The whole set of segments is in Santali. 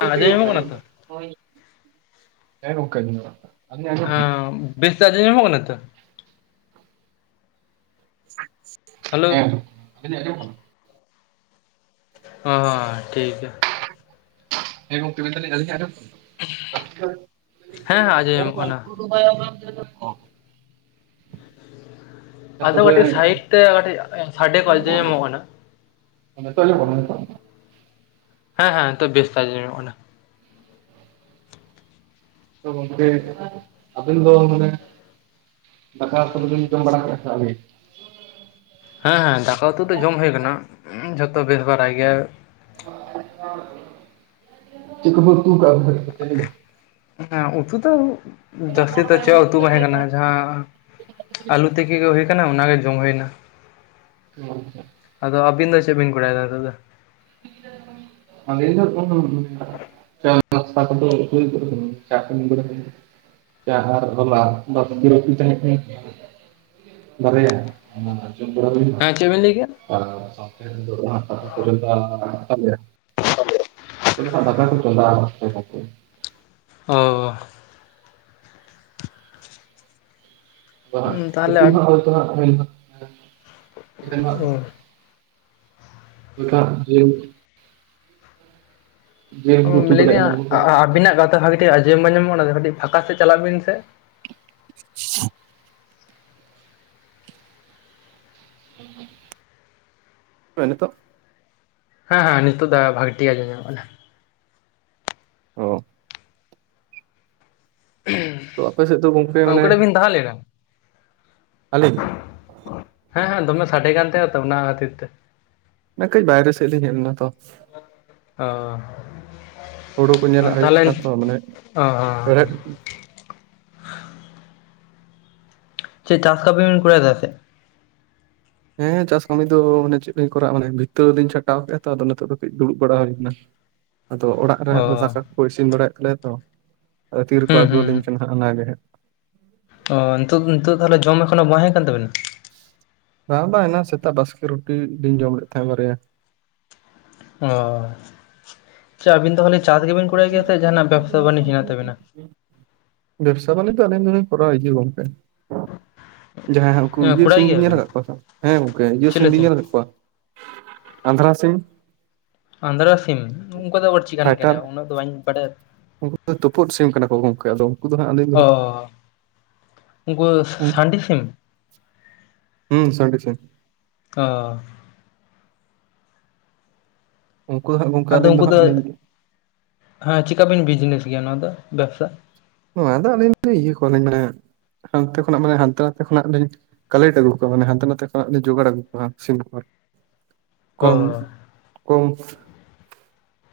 ᱟᱸᱡᱚᱢ ᱧᱟᱢᱚᱜ ᱠᱟᱱᱟ ᱛᱚ? ᱟᱺ ᱵᱮᱥ ᱛᱮ ᱟᱸᱡᱚᱢ ᱧᱟᱢᱚᱜ ᱠᱟᱱᱟ ᱛᱚ? ᱦᱮᱸ, ᱟᱸᱡᱚᱢᱚᱜ ᱦᱮᱞᱳ ᱠᱟᱱᱟ ᱟᱵᱤᱱᱤᱜ ᱟᱡᱚᱢᱚᱜ ᱠᱟᱱᱟ? ᱦᱚ ᱴᱷᱤᱠ ᱜᱮ᱾ ᱦᱮᱸ ᱜᱚᱝᱠᱮ ᱢᱮᱱ ᱫᱟᱹᱞᱤᱧ ᱟᱹᱞᱤᱧᱟᱜ ᱟᱸᱡᱚᱢ ᱦᱮᱸ ᱦᱮᱸ ᱟᱸᱡᱚᱢ ᱧᱟᱢᱚᱜ ᱠᱟᱱᱟ᱾ [inaudible] [unintelligible] ᱦᱮᱸ ᱟᱫᱚ ᱛᱚᱵᱮ ᱠᱟᱹᱴᱤᱡ ᱥᱟᱭᱤᱴ ᱛᱮ ᱠᱟᱹᱴᱤᱡ ᱥᱟᱰᱮ ᱠᱚ ᱟᱸᱡᱚᱢ ᱧᱟᱢᱚᱜ ᱠᱟᱱᱟ᱾ ᱱᱤᱛᱚᱜ ᱟᱡᱚᱢ ᱚᱜ ᱠᱟᱱᱟ ᱱᱤᱛᱚᱜ? ᱦᱮᱸ ᱦᱮᱸ ᱱᱤᱛᱚᱜ ᱵᱮᱥ ᱠᱟᱭ ᱛᱮ ᱟᱡᱚᱢᱚᱜ ᱠᱟᱱᱟ ᱛᱚ ᱜᱚᱝᱠᱮ ᱟᱵᱤᱱ ᱫᱚ ᱢᱟᱱᱮ ᱫᱟᱠᱟ ᱠᱚᱫᱚ ᱵᱤᱱ ᱡᱚᱢ ᱵᱟᱲᱟ ᱠᱮᱫᱟ ᱥᱮ ᱟᱹᱣᱨᱤ? ᱦᱮᱸ ᱦᱮᱸ ᱫᱟᱠᱟ ᱩᱛᱩ ᱫᱚ ᱡᱚᱢ ᱦᱩᱭ ᱠᱟᱱᱟ ᱡᱷᱚᱛᱚ ᱵᱮᱥ ᱵᱟᱲᱟᱭ ᱜᱮᱭᱟ ᱪᱮᱫ ᱠᱚᱯᱮ ᱩᱛᱩ ᱠᱟᱜ-ᱟ ᱛᱮᱦᱮᱧ ᱫᱚ? ᱦᱮᱸ ᱱᱟ ᱩᱛᱩ ᱫᱚ ᱡᱟᱹᱥᱤ ᱫᱚ ᱪᱮᱫ ᱩᱛᱩ ᱵᱟᱦᱮᱸ ᱠᱟᱱᱟ ᱡᱟᱦᱟᱸ ᱟᱹᱞᱩ ᱛᱤᱠᱤ ᱜᱮ ᱦᱩᱭ ᱠᱟᱱᱟ ᱚᱱᱟᱜᱮ ᱡᱚᱢ ᱦᱩᱭᱱᱟ [inaudible] ᱟᱫᱚ ᱟᱵᱤᱱ ᱫᱚ ᱪᱮ ᱵᱤᱱ ᱠᱚᱨᱟᱣ ᱮᱫᱟ ᱛᱚᱵᱮ? [unintelligible] ᱟᱞᱤᱧ ᱫᱚ ᱮᱠᱷᱚᱱ ᱫᱚ ᱪᱟ ᱱᱟᱥᱛᱟ ᱠᱚᱫᱚ ᱦᱩᱭ ᱜᱚᱫ ᱠᱟᱱᱟ ᱪᱟ ᱠᱚ ᱧᱩ ᱵᱟᱲᱟ ᱦᱩᱭ ᱪᱟ ᱟᱨ [unintelligible] ᱵᱟᱨᱭᱟ ᱚᱱᱟ ᱡᱚᱢ ᱵᱟᱲᱟ ᱦᱩᱭ ᱦᱮᱸ ᱪᱮᱫ ᱵᱮᱱ ᱞᱟᱹᱭ ᱠᱮᱜᱼᱟ? [unintelligible] ᱱᱤᱛᱚᱜ ᱫᱚ ᱦᱟᱜ ᱫᱟᱠᱟ ᱠᱚᱧ ᱪᱚᱱᱫᱟ ᱠᱟᱜ-ᱟ᱾ ᱚᱻ ᱛᱟᱦᱚᱞᱮ [unintelligible] ᱟᱫᱚ ᱦᱟᱜ ᱡᱮᱞ, ᱩᱸ ᱞᱟᱹᱭ ᱫᱤᱧ ᱟᱵᱤᱱᱟᱜ ᱠᱟᱛᱷᱟ ᱵᱷᱟᱜᱤ ᱴᱷᱤᱠ ᱟᱸᱡᱚᱢ ᱵᱟᱝ ᱟᱸᱡᱚᱢ ᱟᱜ ᱠᱟᱱᱟ ᱚᱱᱟ ᱛᱮ ᱠᱟᱹᱴᱤᱡ ᱯᱷᱟᱸᱠᱟ ᱥᱮᱫ ᱪᱟᱞᱟᱜ ᱵᱤᱱ ᱥᱮ᱾ [inaudible] ᱱᱚᱜᱼᱚᱭ ᱱᱤᱛᱚᱜ? ᱦᱮᱸ ᱦᱮᱸ ᱱᱤᱛᱳᱜ ᱫᱚ ᱵᱷᱟᱹᱜᱤ ᱴᱷᱤᱠ ᱟᱡᱚᱢ ᱧᱟᱢᱚᱜ ᱠᱟᱱᱟ᱾ ᱚᱻ ᱛᱚ ᱟᱯᱮᱥᱮᱫ ᱫᱚ ᱜᱚᱝᱠᱮ ᱢᱟᱱᱮ [unintelligible] ᱟᱞᱤᱧ, ᱦᱮᱸ ᱦᱮᱸ ᱫᱚᱢᱮ ᱥᱟᱰᱮ ᱠᱟᱱ ᱛᱟᱦᱮᱸᱜ ᱟᱛᱚ ᱚᱱᱟ ᱠᱷᱟᱹᱛᱤᱨ ᱛᱮ᱾ ᱚᱱᱮ ᱠᱟᱹᱡ ᱵᱟᱭᱨᱮ ᱥᱮᱫ ᱞᱤᱧ ᱦᱮᱡ ᱱᱟᱛᱚ᱾ ᱦᱩᱲᱩ ᱠᱚ ᱚᱻ ᱧᱮᱞᱟᱜ ᱦᱩᱭᱩᱜ ᱛᱟᱦᱞᱮ ᱠᱟᱱᱟ ᱛᱚ ᱢᱟᱱᱮ ᱚᱻ, ᱦᱮᱲᱦᱮᱫ ᱪᱮᱫ ᱪᱟᱥ ᱠᱟᱢᱤ ᱵᱤᱱ ᱠᱚᱨᱟᱣ ᱫᱟ ᱥᱮ ᱪᱮᱫ? ᱦᱮᱸ ᱪᱟᱥ ᱠᱟᱹᱢᱤ ᱫᱚ ᱢᱟᱱᱮ ᱪᱮᱫ ᱞᱤᱧ ᱠᱚᱨᱟᱣᱼᱟ ᱢᱟᱱᱮ ᱵᱷᱤᱛᱟ ᱞᱤᱧ ᱪᱷᱟᱴᱟᱣ ᱠᱮᱫᱼᱟ ᱛᱚ ᱟᱫᱚ ᱱᱤᱛᱚᱜ ᱫᱷᱟᱵᱤᱡ ᱫᱩᱲᱩᱵ ᱵᱟᱲᱟ ᱦᱩᱭ ᱠᱟᱱᱟ ᱾ ᱟᱫᱚ ᱚᱲᱟᱜ ᱨᱮ ᱚ ᱦᱟᱸᱜ ᱫᱟᱠᱟ ᱠᱚᱠᱚ ᱤᱥᱤᱱ ᱵᱟᱲᱟᱭᱮᱫ ᱛᱟᱞᱮᱭᱟ ᱛᱚ ᱟᱫᱚ ᱛᱤᱨ ᱨᱮᱠᱚ ᱦᱩᱸ ᱟᱹᱜᱩ ᱟᱹᱞᱤᱧ ᱦᱩᱸ ᱠᱟᱱᱟ ᱦᱟᱸᱜ ᱚᱱᱟᱜ ᱜᱮ ᱦᱟᱸᱜ ᱾ ᱚ ᱱᱤᱛ ᱱᱤᱛᱳᱜ ᱛᱟᱦᱚᱞᱮ ᱡᱚᱢ ᱮᱠᱷᱚᱱᱳ ᱵᱟᱝ ᱦᱩᱭ ᱠᱟᱱ ᱛᱟᱵᱮᱱᱟ ᱾ ᱵᱟᱝ ᱵᱟᱝ ᱮᱱᱟᱝ ᱥᱮᱛᱟᱜ ᱵᱟᱥᱠᱮ ᱨᱩᱴᱤ ᱞᱤᱧ ᱡᱚᱢ ᱞᱮᱫ ᱛᱟᱦᱮᱸᱫ ᱵᱟᱨᱭᱟ ᱾ ᱚᱻ ᱟᱪᱪᱷᱟ ᱟᱹᱵᱤᱱ ᱫᱚ ᱛᱟᱦᱳᱞᱮ ᱪᱟᱥ ᱜᱮᱵᱤᱱ ᱠᱚᱨᱟᱣ ᱜᱮᱭᱟ ᱥᱮ ᱡᱟᱦᱟᱱᱟᱜ ᱵᱮᱵᱽᱥᱟ ᱵᱟᱱᱤᱡᱽ ᱢᱮᱱᱟᱜ ᱛᱟᱵᱤᱱᱟ? ᱵᱮᱵᱽᱥᱟ ᱵᱟᱱᱤᱡᱽ ᱫᱚ ᱟᱹᱞᱤᱧ ᱫᱚ ᱠᱚᱨᱟᱣᱮᱫ ᱜᱚᱝᱠᱮ ᱾ ᱡᱟᱦᱟᱸᱭ ᱩᱱᱠᱩ ᱤᱭᱟᱹ ᱠᱚᱨᱟᱣ ᱥᱤᱢ ᱵᱤᱱ ᱧᱮᱞ ᱜᱮᱭᱟᱵᱤᱱ ᱠᱟᱫ ᱠᱚᱣᱟ ᱦᱮᱸ ᱜᱚᱝᱠᱮ ᱤᱭᱟᱹ ᱥᱤᱢ ᱵᱤᱱ ᱧᱮᱞ ᱠᱟᱫ ᱠᱚᱣᱟ, ᱟᱸᱫᱷᱨᱟ ᱥᱤᱧ? ᱟᱸᱫᱷᱨᱟ ᱥᱤᱢ ᱚᱱᱠᱟ ᱫᱚ ᱟᱵᱟᱨ ᱪᱤᱠᱟᱱ ᱠᱟᱱᱟ ᱯᱷᱟᱭᱴᱟᱨ ᱩᱱᱟᱹᱜ ᱫᱚ ᱵᱟᱹᱧ ᱵᱟᱰᱟᱭᱟ᱾ ᱩᱱᱠᱩ ᱫᱚ ᱛᱩᱯᱩᱫ ᱥᱤᱢ ᱠᱟᱱᱟ ᱠᱚ ᱜᱚᱢᱠᱮ ᱟᱫᱚ ᱩᱱᱠᱩ ᱫᱚ ᱦᱟᱸᱜ ᱟᱹᱞᱤᱧ ᱫᱚ ᱦᱟᱸᱜ ᱚ ᱩᱱᱠᱩ ᱫᱚ ᱥᱟᱱᱰᱤ ᱥᱤᱢ? ᱦᱩᱸ ᱥᱟᱱᱰᱤ ᱥᱤᱢ ᱾ ᱚᱻ ᱾ ᱩᱱᱠᱩ ᱫᱚ ᱦᱟᱜ ᱟᱫᱚ ᱩᱱᱠᱩ ᱫᱚ ᱪᱮᱠᱟᱵᱤᱱ ᱵᱤᱡᱽᱱᱮᱥ ᱜᱮᱭᱟ ᱱᱚᱣᱟ ᱫᱚ ᱵᱮᱵᱥᱟ? ᱟᱫᱚ ᱟᱹᱞᱤᱧ ᱤᱭᱟᱹ ᱠᱚᱣᱟᱞᱤᱧ ᱢᱟᱱᱮ ᱦᱟᱱᱛᱮ ᱠᱷᱚᱱᱟᱜ ᱢᱟᱱᱮ ᱦᱟᱱᱛᱮ ᱱᱟᱛᱮ ᱠᱷᱚᱱᱟᱜ ᱞᱤᱧᱼᱼᱼ ᱠᱟᱞᱮᱴ ᱟᱹᱜᱩ ᱠᱚᱣᱟ ᱢᱟᱱ ᱦᱟᱱᱛᱮ ᱱᱟᱛᱮ ᱠᱷᱚᱱ ᱡᱳᱜᱟᱲ ᱟᱜᱩᱠᱚᱣᱟ ᱥᱤᱢᱠᱚ ᱾ [inaudible] ᱠᱚᱢ ᱠᱚᱢ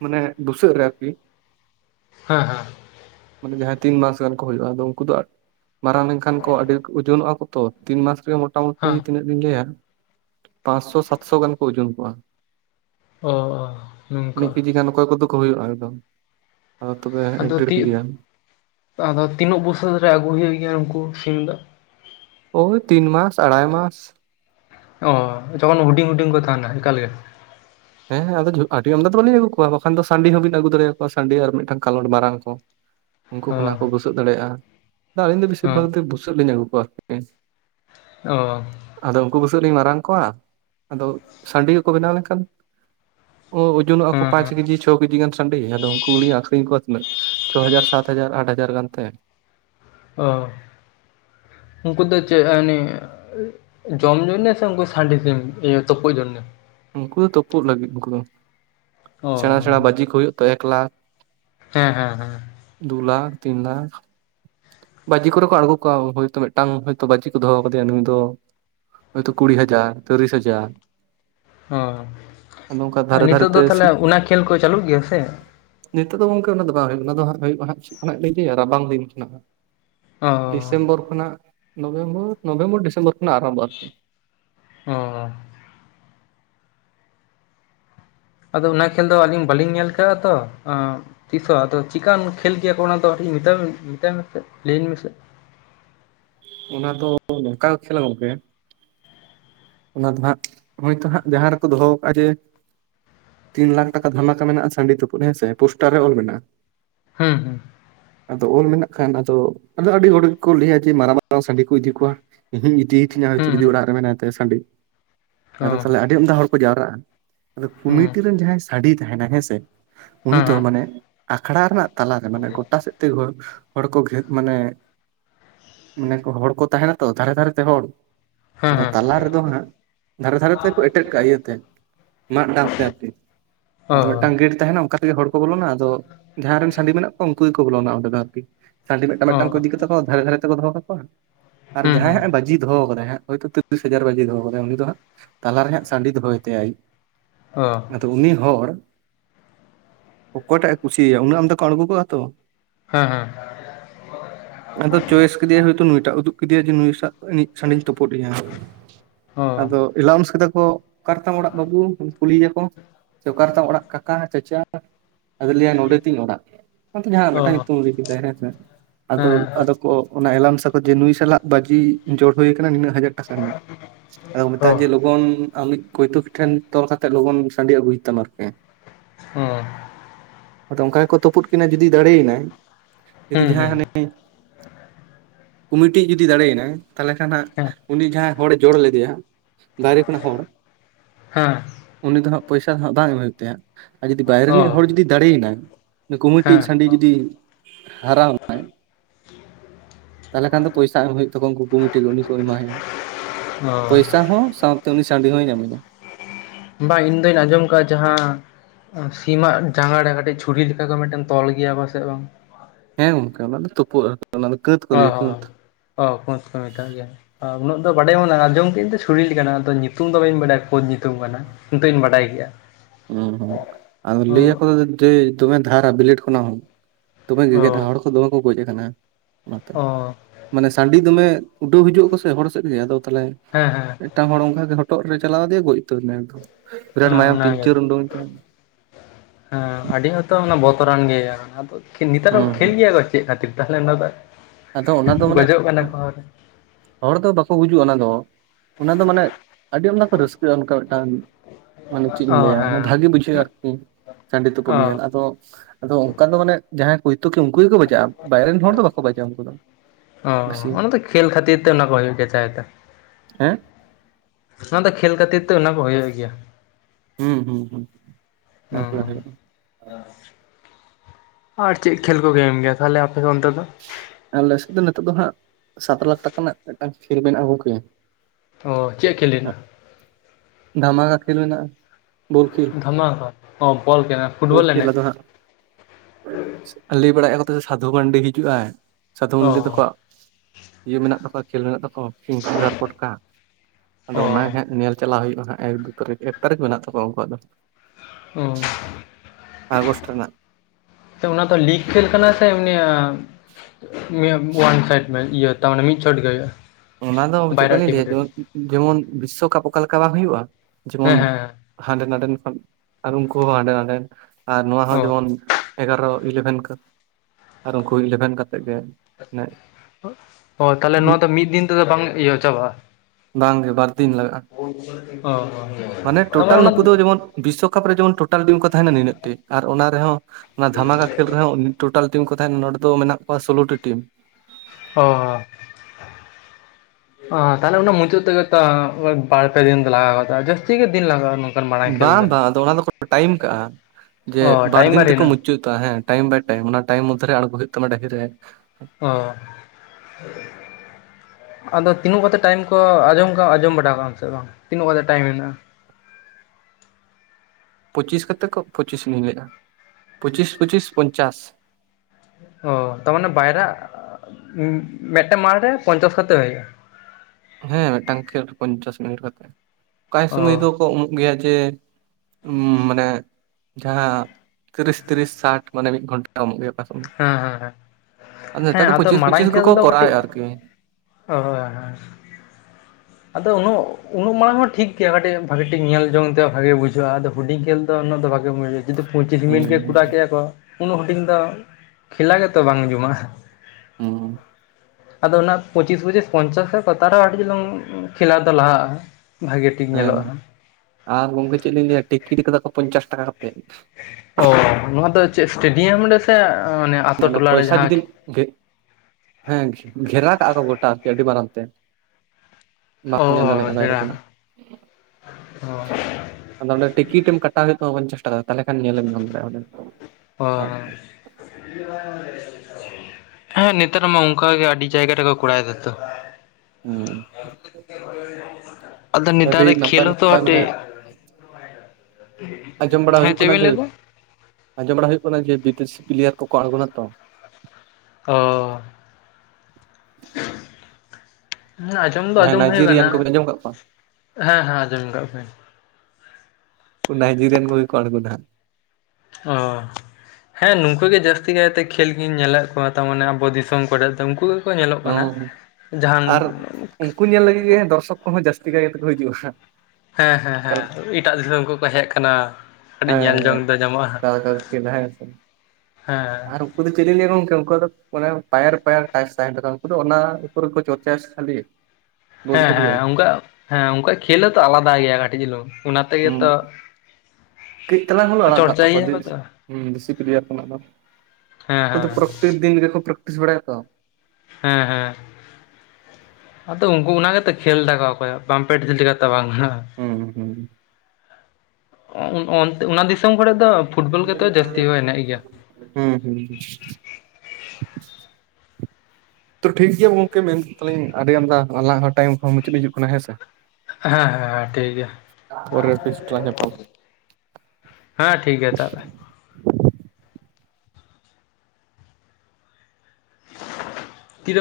ᱢᱟᱱᱮ ᱵᱩᱥᱟᱹᱜ ᱨᱮ ᱟᱨᱠᱤ ᱾ ᱦᱮᱸ ᱦᱮᱸ ᱾ [inaudible] ᱛᱤᱱ ᱢᱟᱥ ᱜᱟᱱ ᱠᱚ ᱦᱩᱭᱩᱜᱼᱟ ᱟᱫᱚ ᱩᱱᱠᱩ ᱫᱚ, ᱢᱟᱨᱟᱝ ᱞᱮᱱᱠᱷᱟᱱ ᱠᱚ ᱟᱹᱰᱤ ᱳᱡᱚᱱᱚᱜᱼᱟ ᱛᱚ ᱛᱤᱱ ᱢᱟᱥ ᱨᱮᱜᱮ᱾ ᱢᱚᱴᱟᱢᱩᱴᱤ ᱦᱮᱸ ᱛᱤᱱᱟᱹᱜ ᱞᱤᱧ ᱞᱮᱭᱟ, ᱯᱟᱸᱥᱚ ᱥᱟᱛᱥᱚ ᱜᱟᱱ ᱠᱚ ᱡᱩᱱ ᱠᱚᱜᱼᱟ᱾ ᱚ ᱚ ᱢᱤᱫ ᱱᱚᱝᱠᱟ ᱠᱮᱡᱤ ᱠᱷᱟᱱ ᱚᱠᱚᱭ ᱠᱚᱫᱚ ᱠᱚ ᱦᱩᱭᱩᱜᱼᱟ ᱮᱠᱫᱚᱢ᱾ ᱟᱫᱚ ᱛᱚᱵᱮ ᱮᱠ ᱟᱫᱚ ᱰᱮᱲ ᱛᱤ ᱠᱮᱡᱤ ᱜᱟᱱ᱾ ᱟᱫᱚ ᱛᱤᱱᱟᱹᱜ ᱵᱩᱥᱳᱚ ᱨᱮ ᱟᱹᱜᱩᱭ ᱦᱳᱭᱳᱜ ᱜᱮᱭᱟ ᱩᱱᱠᱩ ᱥᱤᱢ ᱫᱚ᱾ ᱳᱭ ᱛᱤᱱ ᱢᱟᱥ ᱟᱲᱟᱭ ᱢᱟᱥ᱾ ᱚ ᱡᱚᱠᱷᱚᱱ ᱦᱩᱰᱤᱧ ᱦᱩᱰᱤᱧ ᱠᱚ ᱛᱟᱦᱮᱱᱟ ᱮᱠᱟᱞᱜᱮ? ᱦᱮᱸ ᱟᱫᱚ ᱟᱹᱰᱤ ᱟᱢᱫᱟ ᱫᱚ ᱵᱟᱞᱤᱧ ᱟᱹᱜᱩ ᱠᱚᱣᱟ ᱵᱟᱠᱷᱟᱱ ᱫᱚ ᱥᱟᱺᱰᱤ ᱦᱚᱸᱵᱤᱱ ᱟᱹᱜᱩ ᱫᱟᱲᱮᱭᱟᱣᱟ ᱥᱟᱺᱰᱤ ᱟᱨ ᱢᱤᱫᱴᱟᱝ ᱠᱟᱞᱚᱴ ᱢᱟᱨᱟᱝ ᱠᱚ᱾ [unintelligible] ᱩᱱᱠᱩ ᱠᱷᱚᱱᱟᱜ ᱠᱚ ᱵᱩᱥᱟᱹᱜ ᱫᱟᱲᱮᱭᱟᱜᱼᱟ᱾ ᱟᱹᱞᱤᱧ ᱫᱚ ᱵᱮᱥᱤᱨ ᱵᱷᱟᱜᱽ ᱦᱮᱸ ᱛᱮ ᱵᱩᱥᱟᱹᱜ ᱞᱤᱧ ᱟᱹᱜᱩ ᱠᱚᱣᱟ ᱟᱨᱠᱤ᱾ ᱚ᱾ ᱟᱫᱚ ᱵᱩᱥᱟᱹᱜ ᱞᱤᱧ ᱢᱟᱨᱟᱝ ᱠᱚᱣᱟ᱾ ᱟᱫᱚ ᱥᱟᱺᱰᱤ ᱦᱚᱠᱚ ᱵᱮᱱᱟᱣ ᱞᱮᱱᱠᱷᱟᱱ, ᱳ ᱳᱡᱚᱱᱚᱜᱼᱟ ᱠᱚ ᱦᱮᱸ ᱯᱟᱸᱪ ᱦᱮᱸ ᱠᱮᱡᱤ ᱪᱷᱚᱼᱼ ᱪᱷᱚ ᱠᱮᱡᱤ ᱜᱟᱱ ᱥᱟᱺᱰᱤ ᱟᱫᱚ ᱩᱱᱠᱩ ᱜᱮᱞᱤᱧ ᱟᱠᱷᱨᱤᱧ ᱠᱚᱣᱟ ᱛᱤᱱᱟᱹᱜ, ᱪᱚ ᱦᱟᱡᱟᱨ ᱥᱟᱛ ᱦᱟᱡᱟᱨ ᱟᱴ ᱦᱟᱡᱟᱨ ᱜᱟᱱᱛᱮ᱾ ᱚ, ᱩᱱᱠᱩ ᱫᱚ ᱪᱮᱫ? ᱡᱚᱢ ᱧᱩ ᱥᱮ ᱩᱱᱠᱩ ᱥᱟᱺᱰᱤ ᱛᱚᱯᱳᱫ ᱡᱚᱨᱱᱚ [unintelligible] ᱩᱱᱠᱩ ᱫᱚ ᱛᱩᱯᱩᱜ ᱞᱟᱹᱜᱤᱫ ᱩᱱᱠᱩ ᱫᱚ, ᱚ ᱥᱮᱬᱟ ᱥᱮᱬᱟ ᱵᱟᱹᱡᱤ ᱠᱚ ᱦᱩᱭᱩᱜ ᱛᱚ ᱮᱠ ᱞᱟᱠᱷ, ᱦᱮᱸ ᱦᱮᱸ ᱦᱮᱸ᱾ ᱫᱩ ᱞᱟᱠᱷ ᱛᱤᱱ ᱞᱟᱠᱷ, ᱵᱟᱹᱡᱤ ᱠᱚᱨᱮ ᱠᱚ ᱟᱬᱜᱳ ᱠᱚᱣᱟ ᱦᱳᱭᱛᱳ ᱢᱮᱫᱴᱟᱝ ᱦᱳᱭᱛᱳ ᱵᱟᱹᱡᱤ ᱠᱚ ᱫᱚᱦᱚ ᱟᱠᱟᱫᱮᱭᱟ ᱱᱩᱭ ᱫᱚ᱾ ᱦᱳᱭᱛᱚ ᱠᱩᱲᱤ ᱦᱟᱡᱟᱨ ᱛᱤᱨᱤᱥ ᱦᱟᱡᱟᱨ᱾ ᱟᱫᱚ ᱚᱱᱠᱟ ᱚ ᱫᱷᱟᱨᱮ ᱫᱷᱟᱨᱮ ᱱᱤᱛᱳᱜ ᱫᱚ ᱛᱮ ᱛᱟᱦᱟᱞᱮ ᱚᱱᱟ ᱠᱷᱮᱞ ᱠᱚ ᱪᱟᱹᱞᱩᱜ ᱜᱮᱭᱟ ᱥᱮ? ᱱᱤᱛᱚᱜ ᱫᱚ ᱜᱚᱝᱠᱮ ᱩᱱᱟᱹᱜ ᱫᱚ ᱵᱟᱝ ᱦᱩᱭᱩᱜ ᱠᱟᱱᱟ ᱟᱫᱚ ᱦᱟᱜ ᱦᱩᱭᱩᱜᱟ ᱦᱟᱜ [unintelligible] ᱨᱟᱵᱟᱝ ᱚ᱾ ᱰᱤᱥᱮᱢᱵᱚᱨ ᱠᱷᱚᱱᱟᱜ, ᱱᱚᱵᱷᱮᱢᱵᱚᱨ ᱱᱚᱵᱷᱮᱢᱵᱚᱨ ᱰᱤᱥᱮᱢᱵᱚᱨ ᱠᱷᱚᱱᱟᱜ ᱟᱨᱟᱢᱵᱷᱚᱜᱼᱟ ᱟᱨᱠᱤ᱾ ᱦᱚᱭ᱾ ᱟᱫᱚ ᱚᱱᱟ ᱠᱷᱮᱞ ᱫᱚ ᱟᱹᱞᱤᱧ ᱵᱟᱞᱤᱧ ᱧᱮᱞ ᱟᱠᱟᱟᱜᱼᱟ ᱛᱚ ᱚ᱾ ᱛᱤᱥ ᱦᱚᱸ ᱟᱫᱚ ᱪᱤᱠᱟᱱ ᱠᱷᱮᱞ ᱜᱮᱭᱟ ᱠᱚ ᱚᱱᱟ ᱫᱚ ᱴᱤᱪ ᱢᱮᱛᱟᱭ ᱢᱮᱛᱟᱭ ᱢᱮᱥᱮ ᱞᱮᱭᱧ ᱢᱮᱥᱮ᱾ ᱚᱱᱟ ᱫᱚ ᱱᱚᱝᱠᱟ ᱠᱚ ᱠᱷᱮᱞᱟ ᱜᱚᱝᱠᱮ᱾ ᱚᱱᱟ ᱫᱚ ᱦᱟᱜ, ᱦᱚᱜᱚᱭᱛᱚ ᱦᱟᱸᱜ ᱡᱟᱦᱟᱸ ᱨᱮᱠᱚ ᱫᱚᱦᱚ ᱟᱠᱟᱜᱼᱟ ᱡᱮ ᱛᱤᱱ ᱞᱟᱠᱷ ᱴᱟᱠᱟ ᱫᱷᱟᱢᱟᱠᱟ ᱢᱮᱱᱟᱜᱼᱟ ᱥᱟᱺᱰᱤ ᱛᱩᱯᱩᱫ ᱦᱮᱸᱥᱮ ᱯᱳᱥᱴᱟᱨ ᱨᱮ ᱚᱞ ᱢᱮᱱᱟᱜᱼᱟ᱾ ᱦᱮ ᱦᱮ ᱟᱫᱚ ᱚᱞ ᱢᱮᱱᱟᱜ ᱠᱷᱟᱱ ᱟᱫᱚ, ᱟᱫᱚ ᱟᱹᱰᱤ ᱦᱚᱲ ᱜᱮᱠᱚ ᱞᱮᱭᱟᱡᱮ ᱢᱟᱨᱟᱝ ᱢᱟᱨ ᱥᱟᱺᱰᱤ ᱠᱚ ᱤᱫᱤ ᱠᱚᱣᱟ ᱤᱧᱦᱩᱧ ᱤᱫᱤᱭ ᱛᱤᱧᱟᱹ ᱦᱚᱭᱛᱚ ᱦᱩᱸ ᱡᱩᱫᱤ ᱦᱩᱸ ᱦᱩᱸ ᱚᱲᱟᱜ ᱨᱮ ᱢᱮᱱᱟᱭ ᱛᱟᱭᱟ ᱥᱟᱺᱰᱤ᱾ ᱟᱫᱚ ᱛᱟᱦᱟᱞᱮ ᱟᱹᱰᱤ ᱟᱢᱫᱟ ᱦᱚᱲ ᱠᱚ ᱡᱟᱣᱨᱟᱜᱼᱟ᱾ ᱟᱫᱚ ᱠᱚᱢᱤᱴᱤ ᱨᱮᱱ ᱡᱟᱦᱟᱸᱭ ᱥᱟᱺᱰᱤ ᱛᱟᱦᱮᱱᱟᱭ ᱦᱮᱸᱥᱮᱼᱼ ᱩᱱᱤ ᱫᱚ ᱢᱟᱱᱮ, ᱟᱠᱷᱲᱟ ᱨᱮᱱᱟᱜ ᱛᱟᱞᱟᱨᱮ ᱢᱟᱱᱮ ᱜᱚᱴᱟ ᱥᱮᱫ ᱛᱮ ᱦᱚᱲ ᱠᱚ ᱜᱷᱮᱨ ᱢᱟᱱᱮ ᱢᱟᱱᱮ ᱠᱚ ᱦᱚᱲ ᱠᱚ ᱛᱟᱦᱮᱱᱟ ᱛᱚ ᱫᱷᱟᱨᱮ ᱫᱷᱟᱨᱮᱛᱮ ᱦᱚᱲ, ᱟᱫᱚ ᱛᱟᱞᱟ ᱨᱮᱫᱚ ᱦᱟᱸᱜᱼᱼ ᱫᱷᱟᱨᱮ ᱫᱷᱟᱨᱮ ᱛᱮᱠᱚ ᱮᱴᱮᱫ ᱠᱟᱜᱼᱟ ᱤᱭᱟᱹᱛᱮ, ᱢᱟᱫ ᱰᱟᱢ ᱛᱮ ᱟᱨᱠᱤ᱾ ᱚ ᱟᱫᱚ ᱢᱮᱫᱴᱟᱝ ᱜᱮᱴ ᱛᱟᱦᱮᱱᱟ ᱚᱱᱠᱟ ᱛᱮᱜᱮ ᱦᱚᱲ ᱠᱚ ᱵᱚᱞᱚᱱᱟ ᱟᱫᱚᱼᱼ ᱡᱟᱦᱟᱸ ᱨᱮᱱ ᱥᱟᱺᱰᱤ ᱢᱮᱱᱟᱜ ᱠᱚᱣᱟ ᱩᱱᱠᱩ ᱜᱮᱠᱚ ᱵᱚᱞᱚᱱᱟ ᱚᱸᱰᱮ ᱫᱚ ᱟᱨᱠᱤ, ᱥᱟᱺᱰᱤ ᱢᱤᱫᱴᱟᱝ ᱢᱤᱫᱴᱟᱝ ᱠᱚ ᱤᱫᱤ ᱠᱚ ᱛᱟᱠᱚᱣᱟ ᱫᱷᱟᱨᱮ ᱫᱷᱟᱨᱮ ᱠᱚ ᱫᱚᱦᱚ ᱠᱚᱣᱟ᱾ ᱦᱩᱸ ᱟᱨ ᱦᱮᱸ ᱡᱟᱦᱟᱸᱭ ᱦᱮᱸ ᱦᱟᱸᱜ ᱵᱟᱡᱤᱭ ᱫᱚᱦᱚᱣ ᱠᱟᱫᱟ ᱦᱟᱜ ᱦᱚᱭᱛᱳ ᱛᱤᱨᱤᱥ ᱦᱟᱡᱟᱨ ᱵᱟᱡᱤᱭ ᱫᱚᱦᱚ ᱠᱟᱫᱟᱭ ᱩᱱᱤ ᱫᱚ ᱦᱟᱸᱜ, ᱛᱟᱞᱟᱨᱮᱦᱟᱸᱜ ᱥᱟᱺᱰᱤ ᱫᱚᱦᱚᱭ ᱛᱟᱭᱟᱭ᱾ ᱟᱫᱚ ᱩᱱᱤ ᱦᱚᱲᱼᱼᱼ ᱚᱠᱚᱭᱴᱟᱜ-ᱮ ᱠᱩᱥᱤᱭᱟᱭᱟ ᱩᱱᱟᱹᱜ ᱟᱢᱫᱟ ᱠᱚ ᱟᱬᱜᱳ ᱠᱚᱜᱼᱟ ᱛᱚ᱾ ᱦᱮᱸ ᱦᱮᱸ᱾ ᱟᱫᱚ ᱪᱚᱭᱮᱥ ᱠᱮᱫᱮᱟᱭ ᱦᱚᱭᱛᱳ ᱱᱩᱭᱴᱟᱜ ᱩᱫᱩᱜ ᱠᱮᱫᱮᱟᱭᱟ ᱡᱮ ᱱᱩᱭᱥᱟᱜ ᱤᱡ ᱥᱟᱺᱰᱤᱧ ᱛᱩᱯᱩᱫᱮᱭᱟ᱾ ᱚ ᱚ ᱦᱩᱸ ᱦᱩᱸ ᱚ ᱦᱮᱸ ᱦᱮᱸ ᱚ ᱟᱫᱚ ᱮᱞᱟᱣᱩᱱᱥ ᱠᱮᱫᱟ ᱠᱚ ᱚᱠᱟ ᱨᱮᱛᱟᱢ ᱚᱲᱟᱜ ᱵᱟᱹᱵᱩ ᱠᱩᱞᱤᱭ ᱭᱟᱠᱚ ᱚᱠᱟᱨᱮᱛᱟᱢ ᱚᱲᱟᱜ ᱠᱟᱠᱟ ᱪᱟᱪᱟ ᱟᱫᱚ ᱞᱟᱹᱭᱟᱭ ᱱᱚᱰᱮ ᱛᱤᱧ ᱚᱲᱟᱜ᱾ ᱡᱟᱦᱟᱸᱱᱟᱜ ᱢᱤᱫᱴᱟᱝ ᱚ ᱧᱩᱛᱩᱢ ᱞᱟᱹᱭ ᱠᱮᱫᱟᱭ ᱦᱮᱸ ᱥᱮ ᱟᱫᱚ ᱦᱮᱸ ᱟᱫᱚ ᱠᱚ ᱚᱱᱟ ᱮᱞᱟᱣᱩᱱᱥ ᱟᱠᱚ ᱡᱮ ᱱᱩᱭ ᱥᱟᱞᱟᱜ ᱵᱟᱡᱤ ᱡᱚᱲ ᱦᱩᱭᱩ ᱠᱟᱱᱟ ᱱᱤᱱᱟᱹᱜ ᱦᱟᱡᱟᱨ ᱴᱟᱠᱟ ᱨᱮᱱᱟᱜ᱾ ᱟᱫᱚ ᱚ ᱢᱮᱛᱟᱭ ᱠᱚ ᱡᱮ ᱞᱚᱜᱚᱱ ᱟᱢᱤᱡ ᱠᱳᱭᱛᱚᱠᱤ ᱴᱷᱮᱱ ᱛᱚᱞ ᱠᱟᱛᱮᱫ ᱞᱚᱜᱚᱱ ᱥᱟᱺᱰᱤ ᱟᱹᱜᱩᱭᱮᱛᱟᱢ ᱟᱨᱠᱤ᱾ ᱦᱚᱸ᱾ ᱟᱫᱚ ᱚᱱᱠᱟ ᱜᱮᱠᱚ ᱛᱩᱯᱩᱫ ᱠᱤᱱᱟ ᱡᱩᱫᱤ ᱫᱟᱲᱮᱭᱮᱱᱟᱭ ᱡᱩᱫᱤ ᱦᱩᱸ ᱡᱟᱦᱟᱸᱭ ᱦᱩᱸ ᱦᱟᱱᱤ ᱠᱚᱢᱤᱴᱤ ᱡᱩᱫᱤ ᱫᱟᱲᱮᱭᱮᱱᱟᱭ ᱛᱟᱦᱞᱮ ᱠᱷᱟᱱ ᱦᱟᱸᱜ ᱦᱮᱸ ᱩᱱᱤ ᱡᱟᱦᱟᱸᱭ ᱦᱚᱲᱮ ᱡᱚᱲ ᱞᱮᱫᱮᱭᱟ᱾ ᱫᱟᱨᱮ ᱠᱚᱱᱟ ᱦᱚᱲ᱾ ᱦᱮᱸ ᱩᱱᱤ ᱫᱚ ᱦᱟᱸᱜ ᱯᱚᱭᱥᱟ ᱫᱚ ᱦᱟᱸᱜ ᱵᱟᱝ ᱮᱢ ᱦᱩᱭᱩᱜ ᱛᱟᱭᱟ ᱟᱨ ᱡᱩᱫᱤ ᱵᱟᱭᱨᱮ ᱚ ᱨᱮᱱᱤᱡ ᱦᱚᱲ ᱡᱩᱫᱤ ᱫᱟᱲᱮᱭᱮᱱᱟᱭ ᱠᱚᱢᱤᱴᱤ ᱦᱮᱸ ᱥᱟᱺᱰᱤ ᱡᱩᱫᱤ ᱦᱟᱨᱟᱣ ᱱᱟ ᱛᱟᱦᱚᱞᱮ ᱠᱷᱟᱱ ᱫᱚ ᱯᱚᱭᱥᱟ ᱮᱢ ᱦᱩᱭᱩᱜ ᱛᱟᱠᱚᱣᱟ ᱩᱱᱠᱩ ᱠᱚᱢᱤᱴᱤ ᱜᱮ ᱩᱱᱤ ᱠᱚ ᱮᱢᱟᱭᱟ᱾ ᱚ ᱯᱚᱭᱥᱟ ᱦᱚᱸ ᱥᱟᱶᱛᱮ ᱩᱱᱤ ᱥᱟᱺᱰᱤ ᱦᱚᱸᱭ ᱧᱟᱢᱮᱭᱟ᱾ ᱵᱟᱝ ᱤᱧᱫᱩᱧ ᱟᱸᱡᱚᱢ ᱟᱠᱟᱜ-ᱟ ᱡᱟᱦᱟᱸ ᱥᱤᱢᱟᱜ ᱡᱟᱝᱜᱟ ᱨᱮ ᱠᱟᱹᱴᱤᱡ ᱪᱷᱩᱨᱤ ᱞᱮᱠᱟ ᱠᱚ ᱢᱤᱫᱴᱮᱱ ᱛᱚᱞ ᱜᱮᱭᱟ ᱵᱟᱝ ᱦᱮᱸ ᱜᱚᱝᱠᱮ ᱚᱱᱟ ᱫᱚ ᱛᱩᱯᱩᱜᱼᱟ᱾ ᱚᱱᱟ ᱫᱚ ᱠᱟᱹᱛ ᱠᱚ ᱦᱳᱭ ᱞᱟᱹᱭᱟ ᱦᱳᱭ ᱠᱟᱹᱛ ᱠᱟᱹᱛ ᱠᱚ ᱢᱮᱛᱟᱜ ᱜᱮᱭᱟ᱾ ᱩᱱᱟᱹᱜ ᱫᱚ ᱵᱟᱰᱟᱭ ᱵᱟᱱᱩᱜ ᱟᱸᱡᱚᱢ ᱠᱮᱫᱟᱹᱧ ᱫᱚ ᱪᱷᱩᱨᱤ ᱞᱮᱠᱟ ᱱᱟᱜ ᱟᱫᱚ ᱧᱩᱛᱩᱢ ᱫᱚ ᱵᱟᱹᱧ ᱵᱟᱰᱟᱭᱟ ᱠᱟᱹᱛ ᱧᱩᱛᱩᱢ ᱠᱟᱱᱟ᱾ ᱱᱤᱛᱚᱜ ᱤᱧ ᱵᱟᱰᱟᱭ ᱠᱮᱭᱟ᱾ ᱦᱩᱸ ᱟᱫᱚ ᱞᱟᱹᱭ ᱟᱠᱚ ᱡᱮ ᱫᱚᱢᱮ ᱫᱷᱟᱨᱟ ᱵᱤᱞᱮᱰ ᱠᱷᱚᱱᱟᱜ ᱦᱚᱸ᱾ ᱫᱚᱢᱮ ᱚ ᱜᱮᱜᱮᱫ-ᱟ ᱦᱚᱲ ᱠᱚ ᱫᱚᱢᱮ ᱠᱚ ᱜᱚᱡ ᱟᱠᱟᱱᱟ ᱚᱱᱟᱛᱮ᱾ ᱚ ᱢᱟᱱᱮ ᱥᱟᱺᱰᱤ ᱫᱚᱢᱮ ᱩᱰᱟᱹᱣ ᱦᱤᱡᱩᱜᱼᱟ ᱟᱠᱚ ᱥᱮ ᱦᱚᱲ ᱥᱮᱫ ᱜᱮ ᱟᱫᱚ ᱛᱟᱦᱞᱮ ᱦᱮᱸ ᱦᱮᱸ ᱢᱤᱫᱴᱟᱝ ᱦᱚᱲ ᱚᱱᱠᱟᱜᱮ ᱦᱚᱴᱚᱜ ᱨᱮ ᱪᱟᱞᱟᱣ ᱟᱫᱮᱭᱟ ᱜᱚᱡ ᱩᱛᱟᱹᱨ ᱱᱟᱭ ᱵᱤᱨᱟᱴ ᱦᱮᱸ ᱢᱟᱭᱟᱢ ᱚᱱᱟ ᱯᱤᱧᱪᱤᱹᱨ ᱜᱮᱛᱚ ᱩᱰᱩᱝ ᱮᱱ ᱛᱟᱭᱟ᱾ ᱟᱹᱰᱤ ᱦᱚᱸᱛᱚ ᱚᱱᱟ ᱵᱚᱛᱚᱨᱟᱱ ᱜᱮᱭᱟ ᱟᱫᱚ ᱱᱮᱛᱟᱨ ᱫᱚ ᱠᱷᱮᱞ ᱦᱩᱸ ᱜᱮᱭᱟ ᱠᱚ ᱪᱮᱫ ᱠᱷᱟᱹᱛᱤᱨ ᱛᱟᱦᱞᱮ ᱚᱱᱟ ᱫᱚ ᱟᱫᱚ ᱚᱱᱟ ᱫᱚ ᱢᱟᱱᱮ ᱜᱚᱡᱚᱜ ᱠᱟᱱᱟ ᱠᱚ ᱦᱚᱲ᱾ ᱦᱚᱲ ᱫᱚ ᱵᱟᱠᱚ ᱜᱩᱡᱩᱜᱼᱟ ᱚᱱᱟ ᱫᱚ᱾ ᱚᱱᱟ ᱫᱚ ᱢᱟᱱᱮ ᱟᱹᱰᱤ ᱟᱢᱫᱟ ᱠᱚ ᱨᱟᱹᱥᱠᱟᱹᱜᱼᱟ ᱚᱱᱠᱟ ᱢᱤᱫᱴᱟᱝ ᱢᱟᱱᱮ ᱪᱮᱫ ᱚ ᱤᱧ ᱞᱟᱹᱭᱟ ᱵᱷᱟᱹᱜᱤ ᱵᱩᱡᱷᱟᱹᱜᱼᱟ ᱦᱮᱸ ᱟᱨᱠᱤ ᱥᱟᱺᱰᱤ ᱛᱩᱯᱩᱫ ᱚ ᱧᱮᱞ ᱟᱫᱚ ᱟᱫᱚ ᱚᱱᱠᱟ ᱫᱚ ᱢᱟᱱᱮ ᱡᱟᱦᱟᱸᱭ ᱠᱚᱭᱛᱩᱠᱤ ᱩᱱᱠᱩ ᱜᱮᱠᱚ ᱵᱟᱡᱟᱜᱼᱟ ᱵᱟᱭᱨᱮ ᱨᱮᱱ ᱦᱚᱲ ᱫᱚ ᱵᱟᱠᱚ ᱵᱟᱡᱟᱜ-ᱟ ᱩᱱᱠᱩ ᱫᱚ᱾ ᱚ ᱵᱮᱥᱤ ᱚᱱᱟ ᱫᱚ ᱠᱷᱮᱞ ᱠᱷᱟᱹᱛᱤᱨ ᱛᱮ ᱚᱱᱟ ᱠᱚ ᱦᱩᱭᱩᱜ ᱜᱮᱭᱟ ᱪᱟᱭᱛᱟ᱾ ᱦᱮᱸ᱾ ᱚᱱᱟ ᱫᱚ ᱠᱷᱮᱞ ᱠᱷᱟᱹᱛᱤᱨ ᱛᱮ ᱚᱱᱟ ᱠᱚ ᱦᱩᱭᱩᱜ ᱜᱮᱭᱟ᱾ ᱦᱩᱸ ᱦᱩᱸ ᱦᱩᱸ ᱚ ᱵᱟᱯᱮ ᱦᱩᱭᱩᱜ-ᱟ ᱾ [inaudible] ᱟᱨ ᱪᱮᱫ ᱠᱷᱮᱞ ᱠᱚ ᱜᱮ ᱮᱢ ᱜᱮᱭᱟ ᱛᱟᱦᱞᱮ ᱟᱯᱮ ᱫᱚ ᱚᱱᱛᱮ ᱫᱚ? ᱟᱞᱮ ᱥᱮᱫ ᱫᱚ ᱱᱤᱛᱚᱜ ᱫᱚ ᱦᱟᱸᱜ ᱥᱟᱛ ᱞᱟᱠᱷ ᱴᱟᱠᱟ ᱨᱮᱱᱟᱜ ᱢᱤᱫᱴᱟᱝ ᱠᱷᱮᱞ ᱢᱮᱱᱟᱜ-ᱟ ᱜᱚᱝᱠᱮ᱾ ᱚ ᱪᱮᱫ ᱠᱷᱮᱞ ᱦᱮᱱᱟᱜ-ᱟ? ᱫᱷᱟᱢᱟᱠᱟ ᱠᱷᱮᱞ ᱢᱮᱱᱟᱜᱼᱟ᱾ ᱵᱚᱞ ᱠᱷᱮᱞ ᱫᱷᱟᱢᱟᱠᱟ ᱚ ᱵᱚᱞ ᱠᱷᱮᱞ ᱵᱚᱞ ᱯᱷᱩᱴᱵᱚᱞ ᱠᱷᱮᱞ ᱮᱱᱮᱡ᱾ ᱟᱫᱚ ᱦᱟᱸᱜ ᱞᱟᱹᱭ ᱵᱟᱲᱟᱭᱮᱫ-ᱟ ᱠᱚᱛᱚ ᱥᱟᱫᱷᱩ ᱢᱟᱱᱰᱤ ᱦᱤᱡᱩᱜ-ᱟᱭ᱾ ᱥᱟᱫᱷᱩ ᱚ ᱢᱟᱱᱰᱤ ᱛᱟᱠᱚᱣᱟᱜ ᱤᱭᱟᱹ ᱢᱮᱱᱟᱜ ᱛᱟᱠᱚᱣᱟ ᱠᱷᱮᱞ ᱢᱮᱱᱟᱜ ᱛᱟᱠᱚᱣᱟ᱾ ᱠᱤᱝᱯᱷᱤᱥᱟᱨ ᱯᱚᱴᱠᱟ ᱟᱫᱚ ᱚ ᱚᱱᱟᱜᱮ ᱦᱟᱸᱜ ᱧᱮᱞ ᱪᱟᱞᱟᱜ ᱦᱩᱭᱩᱜᱼᱟ ᱦᱟᱸᱜ᱾ ᱮᱠ ᱫᱩ ᱛᱟᱹᱨᱤᱠᱷ ᱮᱠ ᱛᱟᱹᱨᱤᱠᱷ ᱢᱮᱱᱟᱜ ᱛᱟᱠᱚᱣᱟ ᱩᱱᱠᱩᱣᱟᱜ ᱫᱚ᱾ [unintelligible] ᱟᱜᱚᱥᱴ ᱨᱮᱱᱟᱜ ᱥᱮ ᱚᱱᱟ ᱫᱚ ᱞᱤᱜᱽ ᱠᱷᱮᱞ ᱠᱟᱱᱟ ᱥᱮ ᱮᱢᱱᱤ ᱟᱻ [unintelligible] ᱚᱣᱟᱱ ᱥᱟᱭᱤᱰ ᱢᱮᱪ ᱤᱭᱟᱹ ᱛᱟ-ᱢᱟᱱᱮ ᱢᱤᱫ ᱪᱷᱚᱴ ᱜᱮ ᱦᱳᱭᱳᱜ-ᱟ ᱾ ᱚᱱᱟ ᱫᱚ ᱪᱮᱫᱠᱟ ᱞᱤᱧ ᱞᱟᱹᱭᱼᱟ ᱡᱮᱢ ᱡᱮᱢᱚᱱ ᱵᱤᱥᱥᱚᱠᱟᱯ ᱚᱠᱟ ᱞᱮᱠᱟ ᱵᱟᱝ ᱦᱩᱭᱩᱜᱼᱟ᱾ ᱡᱮᱢᱚᱱ ᱦᱮᱸ ᱦᱮᱸ ᱦᱟᱸᱰᱮ ᱱᱟᱱᱰᱮᱱ ᱠᱷᱚᱱ ᱟᱨ ᱩᱱᱠᱩ ᱦᱚᱸ ᱦᱟᱸᱰᱮ ᱱᱟᱰᱮ ᱟᱨ ᱱᱚᱣᱟ ᱦᱚᱸ ᱚ ᱡᱮᱢᱚᱱ ᱮᱜᱟᱨᱚ ᱤᱞᱮᱵᱷᱮᱱ ᱠᱟᱛ ᱟᱨ ᱩᱱᱠᱩ ᱤᱞᱮᱵᱷᱮᱱ ᱠᱟᱛᱮᱜ ᱜᱮ᱾ ᱢᱟᱱᱮ ᱚ ᱛᱟᱦᱞᱮ ᱱᱚᱣᱟ ᱫᱚ ᱢᱤᱫ ᱫᱤᱱ ᱛᱮᱫᱚ ᱵᱟᱝ ᱤᱭᱟᱹ ᱪᱟᱵᱟᱜᱼᱟ? ᱵᱟᱝ ᱜᱮ ᱵᱟᱨ ᱫᱤᱱ ᱞᱟᱜᱟᱜᱼᱟ᱾ ᱚ ᱛᱮᱢᱚᱱ ᱚᱱᱟ ᱵᱤᱥᱥᱚᱠᱟᱯ ᱨᱮ ᱡᱮᱢᱚᱱ ᱴᱳᱴᱟᱞ ᱴᱤᱢ ᱠᱚ ᱛᱟᱦᱮᱱᱟ ᱱᱤᱱᱟᱹᱜ ᱴᱤ, ᱟᱨ ᱚᱱᱟ ᱨᱮᱦᱚᱸ ᱚᱱᱟ ᱫᱷᱟᱢᱟᱠᱟ ᱠᱷᱮᱞ ᱨᱮᱦᱚᱸ ᱴᱳᱴᱟᱞ ᱴᱤᱢ ᱠᱚ ᱛᱟᱦᱮᱱ ᱱᱚᱰᱮ ᱫᱚ ᱢᱮᱱᱟᱜ ᱠᱚᱣᱟ ᱥᱳᱞᱳ ᱴᱤ ᱴᱤᱢ᱾ ᱚ ᱚ ᱛᱟᱦᱞᱮ ᱩᱱᱟᱹ ᱢᱩᱪᱟᱹᱫ ᱛᱮᱜᱮ ᱛᱚ ᱵᱟᱨ ᱯᱮ ᱫᱤᱱ ᱫᱚ ᱞᱟᱜᱟᱣ ᱜᱚᱫᱚᱜ-ᱟ ᱡᱟᱹᱥᱛᱤ ᱜᱮ ᱫᱤᱱ ᱞᱟᱜᱟᱜᱼᱟ [inaudible] ᱵᱟᱝ ᱫᱚ ᱵᱟᱝ ᱟᱫᱚ ᱚᱱᱟ ᱫᱚᱠᱚ ᱴᱟᱭᱤᱢ ᱠᱟᱜᱼᱟ ᱡᱮ ᱚ ᱴᱟᱭᱤᱢ ᱵᱟᱨᱫᱤᱱ ᱟᱹᱣᱨᱤ ᱛᱮᱠᱚ ᱦᱮᱱᱟᱜᱼᱟ ᱢᱩᱪᱟᱹᱫ ᱛᱚ ᱦᱮᱸ ᱴᱟᱭᱤᱢ ᱵᱟᱭ ᱴᱟᱭᱤᱢ ᱚᱱᱟ ᱴᱟᱭᱤᱢ ᱢᱚᱫᱷᱮᱨᱮ ᱟᱬᱜᱳ ᱦᱩᱭᱩᱜ ᱛᱟᱢᱟ ᱰᱟᱹᱦᱤ ᱨᱮ᱾ ᱚ ᱟᱫᱚ ᱛᱤᱱᱟᱹᱜ ᱠᱟᱛᱮ ᱴᱟᱭᱤᱢ ᱠᱚ ᱟᱸᱡᱚᱢ ᱠᱟᱜ ᱟᱸᱡᱚᱢ ᱵᱟᱲᱟ ᱠᱟᱜ ᱟᱢ ᱥᱮ ᱵᱟᱝ, ᱛᱤᱱᱟᱹᱜ ᱠᱟᱛᱮ ᱴᱟᱭᱤᱢ ᱢᱮᱱᱟᱜᱼᱟ? ᱯᱚᱸᱪᱤᱥ ᱠᱟᱛᱮ ᱠᱚ ᱯᱚᱸᱪᱤᱥ [unintelligible] ᱼᱟ ᱯᱚᱸᱪᱤᱥ ᱯᱚᱸᱪᱤᱥ ᱯᱚᱧᱪᱟᱥ᱾ ᱚ ᱛᱟᱢᱟᱱᱮ ᱵᱟᱭᱨᱟᱜ ᱢᱮᱫᱴᱮᱝ ᱢᱟᱴ ᱨᱮ ᱯᱚᱧᱪᱟᱥ ᱠᱟᱛᱮ ᱦᱩᱭᱩᱜᱼᱟ᱾ ᱦᱮᱸ ᱢᱮᱫᱴᱟᱝ ᱠᱷᱮᱞ ᱯᱚᱧᱪᱟᱥ ᱢᱤᱱᱤᱴ ᱠᱟᱛᱮᱫ, ᱚᱠᱟᱭ ᱚ ᱥᱚᱢᱚᱭ ᱫᱚᱠᱚ ᱮᱢᱚᱜ ᱜᱮᱭᱟ ᱡᱮ ᱩᱢᱻ ᱢᱟᱱᱮ ᱡᱟᱦᱟᱸ ᱛᱤᱨᱤᱥ ᱛᱤᱨᱤᱥ ᱥᱟᱴ ᱢᱟᱱᱮ ᱢᱤᱫ ᱜᱷᱚᱱᱴᱟ᱾ ᱮᱢᱚᱜ ᱜᱮᱭᱟ ᱚᱠᱟ ᱥᱚᱢᱚᱭ ᱦᱮᱸ ᱦᱮᱸ ᱦᱮᱸ ᱟᱫᱚ ᱱᱮᱛᱟᱨ ᱦᱮᱸ ᱫᱚ ᱯᱚᱸᱪᱤᱥ ᱢᱟᱨᱟᱝ ᱯᱚᱸᱪᱤᱥ ᱠᱚᱠᱚ ᱠᱷᱮᱞ ᱫᱚ ᱠᱟᱹᱴᱤᱡ ᱠᱚᱨᱟᱣᱮᱫᱼᱟ ᱟᱨᱠᱤ᱾ ᱚ [unintelligible] ᱟᱫᱚ ᱩᱱᱩᱜ ᱩᱱᱟᱹᱜ ᱢᱟᱲᱟᱝ ᱦᱚᱸ ᱴᱷᱤᱠ [unintelligible] ᱠᱟᱹᱴᱤᱡ ᱵᱷᱟᱜᱮ ᱴᱷᱤᱠ ᱧᱮᱞ ᱡᱚᱝᱛᱮ ᱦᱚᱸ ᱵᱷᱟᱜᱮ ᱵᱩᱡᱷᱟᱹᱜᱼᱟ, ᱟᱫᱚ ᱦᱩᱰᱤᱧ ᱠᱷᱮᱞ ᱫᱚ ᱩᱱᱟᱹᱜ ᱫᱚ ᱵᱷᱟᱜᱮ [unintelligible] ᱡᱩᱫᱤ ᱯᱚᱸᱪᱤᱥ ᱢᱤᱱᱤᱴ ᱦᱩᱸ ᱜᱮ ᱠᱩᱨᱟᱣ ᱠᱮᱭᱟ ᱠᱚ ᱩᱱᱟᱹᱜ ᱦᱩᱰᱤᱧ ᱫᱚ ᱠᱷᱮᱞᱟ ᱜᱮ ᱛᱚ ᱵᱟᱝ ᱡᱚᱢᱟᱜᱼᱟ ᱾ ᱦᱮᱸ ᱟᱫᱚ ᱚᱱᱟ ᱯᱚᱸᱪᱤᱥ ᱯᱚᱸᱪᱤᱥ ᱯᱚᱧᱪᱟᱥ ᱠᱚ ᱛᱟ ᱨᱮᱦᱚ ᱟᱹᱰᱤ ᱡᱩᱞᱩᱝ ᱠᱷᱮᱞᱟᱣ ᱫᱚ ᱞᱟᱦᱟᱜᱼᱟ᱾ ᱵᱷᱟᱜᱮ ᱴᱷᱤᱠ ᱦᱮᱸ ᱧᱮᱞᱚᱜᱼᱟ ᱦᱟᱸ᱾ ᱟᱨ ᱜᱚᱝᱠᱮ ᱪᱮᱫ ᱞᱤᱧ ᱞᱟᱹᱭᱟ ᱴᱤᱠᱤᱴ ᱠᱟᱫᱟ ᱠᱚ ᱯᱚᱧᱪᱟᱥ ᱴᱟᱠᱟ ᱠᱟᱛᱮᱫ᱾ ᱚᱻ ᱱᱚᱣᱟ ᱫᱚ ᱪᱮᱫ ᱥᱴᱮᱰᱤᱭᱟᱢ ᱨᱮ ᱥᱮ ᱚᱱᱮ ᱚᱸᱰᱮ ᱯᱚᱭᱥᱟ ᱡᱩᱫᱤᱢ ᱜᱦᱮ [inaudible] ᱦᱮᱸ ᱜᱷᱮᱨᱟᱣ ᱠᱟᱜᱼᱟ ᱠᱚ ᱜᱚᱴᱟ ᱟᱨᱠᱤ ᱟᱹᱰᱤ ᱢᱟᱨᱟᱝ ᱛᱮ᱾ ᱵᱟᱢ ᱧᱮᱞ ᱚ ᱫᱟᱲᱮᱜᱼᱟ ᱵᱟᱭᱨᱮ ᱡᱮᱨᱟ ᱠᱷᱚᱱᱟᱜ᱾ ᱟᱫᱚ ᱚᱱᱰᱮ ᱴᱤᱠᱤᱴ ᱮᱢ ᱠᱟᱴ [unintelligible] ᱯᱚᱧᱪᱟᱥ ᱴᱟᱠᱟ ᱛᱟᱦᱞᱮ ᱠᱷᱟᱱ ᱧᱮᱞᱮᱢ ᱧᱟᱢ ᱫᱟᱲᱮᱭᱟᱜ-ᱟ ᱚ ᱚᱱᱰᱮ᱾ [unintelligible] ᱦᱮᱸ ᱱᱮᱛᱟᱨ ᱢᱟ ᱚᱱᱠᱟᱜᱮ ᱟᱹᱰᱤ ᱡᱟᱭᱜᱟ ᱨᱮᱠᱚ ᱠᱚᱨᱟᱭ ᱫᱟ ᱛᱚ᱾ ᱟᱫᱚ ᱟᱹᱰᱤ ᱱᱮᱛᱟᱦᱮ [unintelligible] ᱠᱷᱮᱞ ᱱᱟᱯᱟᱭ ᱦᱚᱸ ᱛᱚ ᱱᱟᱯᱟᱭ ᱦᱟᱴ [unintelligible] ᱢᱟᱱᱮ ᱟᱸᱡᱚᱢ ᱵᱟᱲᱟ ᱦᱮᱸ ᱦᱩᱭᱩᱜ ᱪᱮᱫ ᱠᱟᱱᱟ ᱵᱤᱱ ᱡᱮ, ᱞᱟᱹᱭ ᱫᱟ ᱟᱸᱡᱚᱢ ᱵᱟᱲᱟ ᱦᱩᱭᱩᱜ ᱠᱟᱱᱟ ᱡᱮ ᱵᱤᱫᱮᱥᱤ ᱯᱞᱤᱭᱟᱨ ᱠᱚᱠᱚ ᱟᱬᱜᱚᱱᱟ ᱛᱚ᱾ ᱚᱻ, ᱦᱮᱸ ᱟᱸᱡ ᱡᱚᱢ ᱫᱚ ᱡᱟᱦᱟᱸᱭ ᱟᱸᱡᱚᱢ ᱦᱩᱭ ᱱᱟᱭᱡᱮᱨᱤᱭᱟᱱ ᱟᱠᱟᱱᱟ, ᱠᱚᱵᱮᱱ ᱟᱸᱡᱚᱢ ᱟᱠᱟᱫ ᱠᱚᱣᱟ ᱦᱮᱸ ᱦᱮᱸ ᱟᱸᱡᱚᱢ-ᱟ ᱠᱟᱜ ᱵᱤᱱ᱾ ᱱᱟᱭᱡᱮᱨᱤᱭᱟᱱ ᱠᱚ ᱜᱮ ᱠᱚ ᱟᱲᱜᱳᱱᱟ ᱦᱟᱸᱜ᱾ ᱚ ᱦᱮᱸ ᱱᱩᱠᱩ ᱜᱮ ᱡᱟᱹᱥᱛᱤ ᱠᱟᱭᱛᱮ ᱠᱷᱮᱞ ᱜᱤᱧ ᱧᱮᱞᱮᱫ ᱠᱚᱣᱟ ᱛᱟᱢᱚᱱᱮ ᱟᱵᱚ ᱫᱤᱥᱚᱢ ᱠᱚᱨᱮ ᱫᱚ ᱩᱱᱠᱩ ᱜᱮᱠᱚ ᱧᱮᱞᱚᱜ ᱚ ᱠᱟᱱᱟ᱾ ᱡᱟᱦᱟᱱ ᱟᱨ ᱩᱱᱠᱩ ᱧᱮᱞ ᱞᱟᱹᱜᱤᱫ ᱜᱮ ᱫᱚᱨᱥᱚᱠ ᱠᱚ ᱦᱚᱸ ᱡᱟᱹᱥᱛᱤ ᱠᱟᱭᱛᱮᱠᱚ ᱦᱤᱡᱩᱜᱼᱟ᱾ ᱦᱮᱸ ᱦᱮᱸ ᱦᱮᱸ ᱮᱴᱟᱜ ᱫᱤᱥᱚᱢ ᱠᱚᱠᱚ ᱦᱮᱜ ᱠᱟᱱᱟ᱾ ᱟᱹᱰᱤ ᱧᱮᱞ ᱡᱚᱝ ᱦᱮᱸ ᱦᱮᱸ ᱫᱚ ᱧᱟᱢᱚᱜᱼᱟ ᱦᱟᱸᱜ, ᱚᱠᱟ ᱞᱮᱠᱟ ᱠᱚ ᱠᱷᱮᱞᱟ ᱦᱮᱸ ᱥᱮ᱾ ᱦᱮᱸ ᱟᱨ ᱩᱱᱠᱩ ᱫᱚ ᱪᱮᱫ ᱞᱤᱧ ᱞᱮᱭᱟ ᱜᱚᱝᱠᱮ ᱩᱱᱠᱩᱣᱟᱜ ᱫᱚ ᱢᱟᱱᱮ ᱯᱟᱭᱟᱨ ᱯᱟᱭᱟᱨ ᱴᱟᱪ ᱛᱟᱦᱮᱱ ᱛᱟᱠᱳᱣᱟ, ᱩᱱᱠᱩ ᱫᱚ ᱚᱱᱟ ᱩᱯᱚᱨᱮ ᱠᱚ ᱪᱚᱨᱪᱟᱭᱟ ᱥᱮ ᱠᱷᱟᱹᱞᱤ᱾ ᱵᱚᱞ ᱦᱮᱸ ᱠᱷᱮᱞ ᱦᱮᱸ ᱜᱮ ᱩᱱᱠᱩᱣᱟᱜ, ᱦᱮᱸ ᱩᱱᱠᱩᱣᱟᱜ ᱠᱷᱮᱞ ᱦᱚᱸᱛᱚ ᱟᱞᱟᱫᱟ ᱜᱮᱭᱟ ᱠᱟᱹᱴᱤᱡ ᱪᱩᱞᱩᱝ ᱚᱱᱟ ᱛᱮᱜᱮ ᱦᱩᱸ ᱛᱚ ᱠᱟᱹᱡ ᱛᱟᱞᱟᱝ ᱦᱚᱸ ᱞᱟᱲᱟᱜ [unintelligible] ᱪᱚᱨᱪᱟᱭ ᱛᱟᱠᱚᱣᱟ ᱜᱮᱭᱟ ᱠᱚ ᱛᱚ ᱫᱮᱥᱤ ᱯᱤᱞᱤᱭᱟᱨ ᱠᱷᱚᱱᱟᱜ ᱫᱚ᱾ ᱦᱮᱸ ᱩᱱᱠᱩ ᱫᱚ ᱦᱮᱸ ᱯᱨᱚᱛᱮᱠ ᱫᱤᱱ ᱜᱮᱠᱚ ᱯᱨᱮᱠᱴᱤᱥ ᱵᱷᱲᱟᱭᱟᱛᱚ᱾ ᱦᱮᱸ ᱦᱮᱸ ᱟᱫᱚ ᱩᱱᱠᱩ ᱚᱱᱟᱜᱮᱛᱚ ᱠᱷᱮᱞᱫᱟ ᱠᱚ ᱟᱠᱚᱣᱟᱜ ᱵᱟᱢ ᱯᱮᱴᱤᱥ ᱞᱮᱠᱟᱱ ᱛᱚ ᱵᱟᱝ [unintelligible] ᱦᱩᱸ ᱦᱩᱸ ᱚᱸ ᱚᱱᱛᱮ ᱚᱱᱟ ᱫᱤᱥᱚᱢ ᱠᱚᱨᱮ ᱫᱚ ᱯᱷᱩᱴᱵᱚᱞ ᱜᱮᱛᱮ ᱡᱟᱹᱥᱛᱤ ᱦᱚᱸ ᱮᱱᱮᱜ ᱜᱮᱭᱟ᱾ ᱦᱮᱸ ᱦᱮᱸ ᱛᱚ ᱴᱷᱤᱠ ᱜᱮᱭᱟ ᱜᱚᱝᱠᱮ ᱢᱮᱱ ᱛᱟᱞᱤᱧ ᱟᱰᱤ ᱟᱢᱫᱟ ᱟᱞᱟᱝᱟᱜ ᱦᱚᱸ ᱴᱟᱭᱤᱢ ᱠᱚᱦᱚᱸ ᱢᱩᱪᱟᱹᱫ ᱦᱤᱡᱩᱜ ᱠᱟᱱᱟ ᱦᱮᱸ ᱥᱮ᱾ ᱦᱮᱸ ᱦᱮᱸ ᱦᱮᱸ ᱴᱷᱤᱠ ᱜᱮᱭᱟ᱾ ᱯᱚᱨᱮ ᱟᱨ ᱛᱤᱥ ᱪᱚᱞᱟᱝ ᱧᱟᱯᱟᱢᱟ᱾ ᱦᱮᱸ ᱴᱷᱤᱠ ᱜᱮᱭᱟ ᱛᱟᱦᱚᱞᱮ ᱛᱤᱨᱮ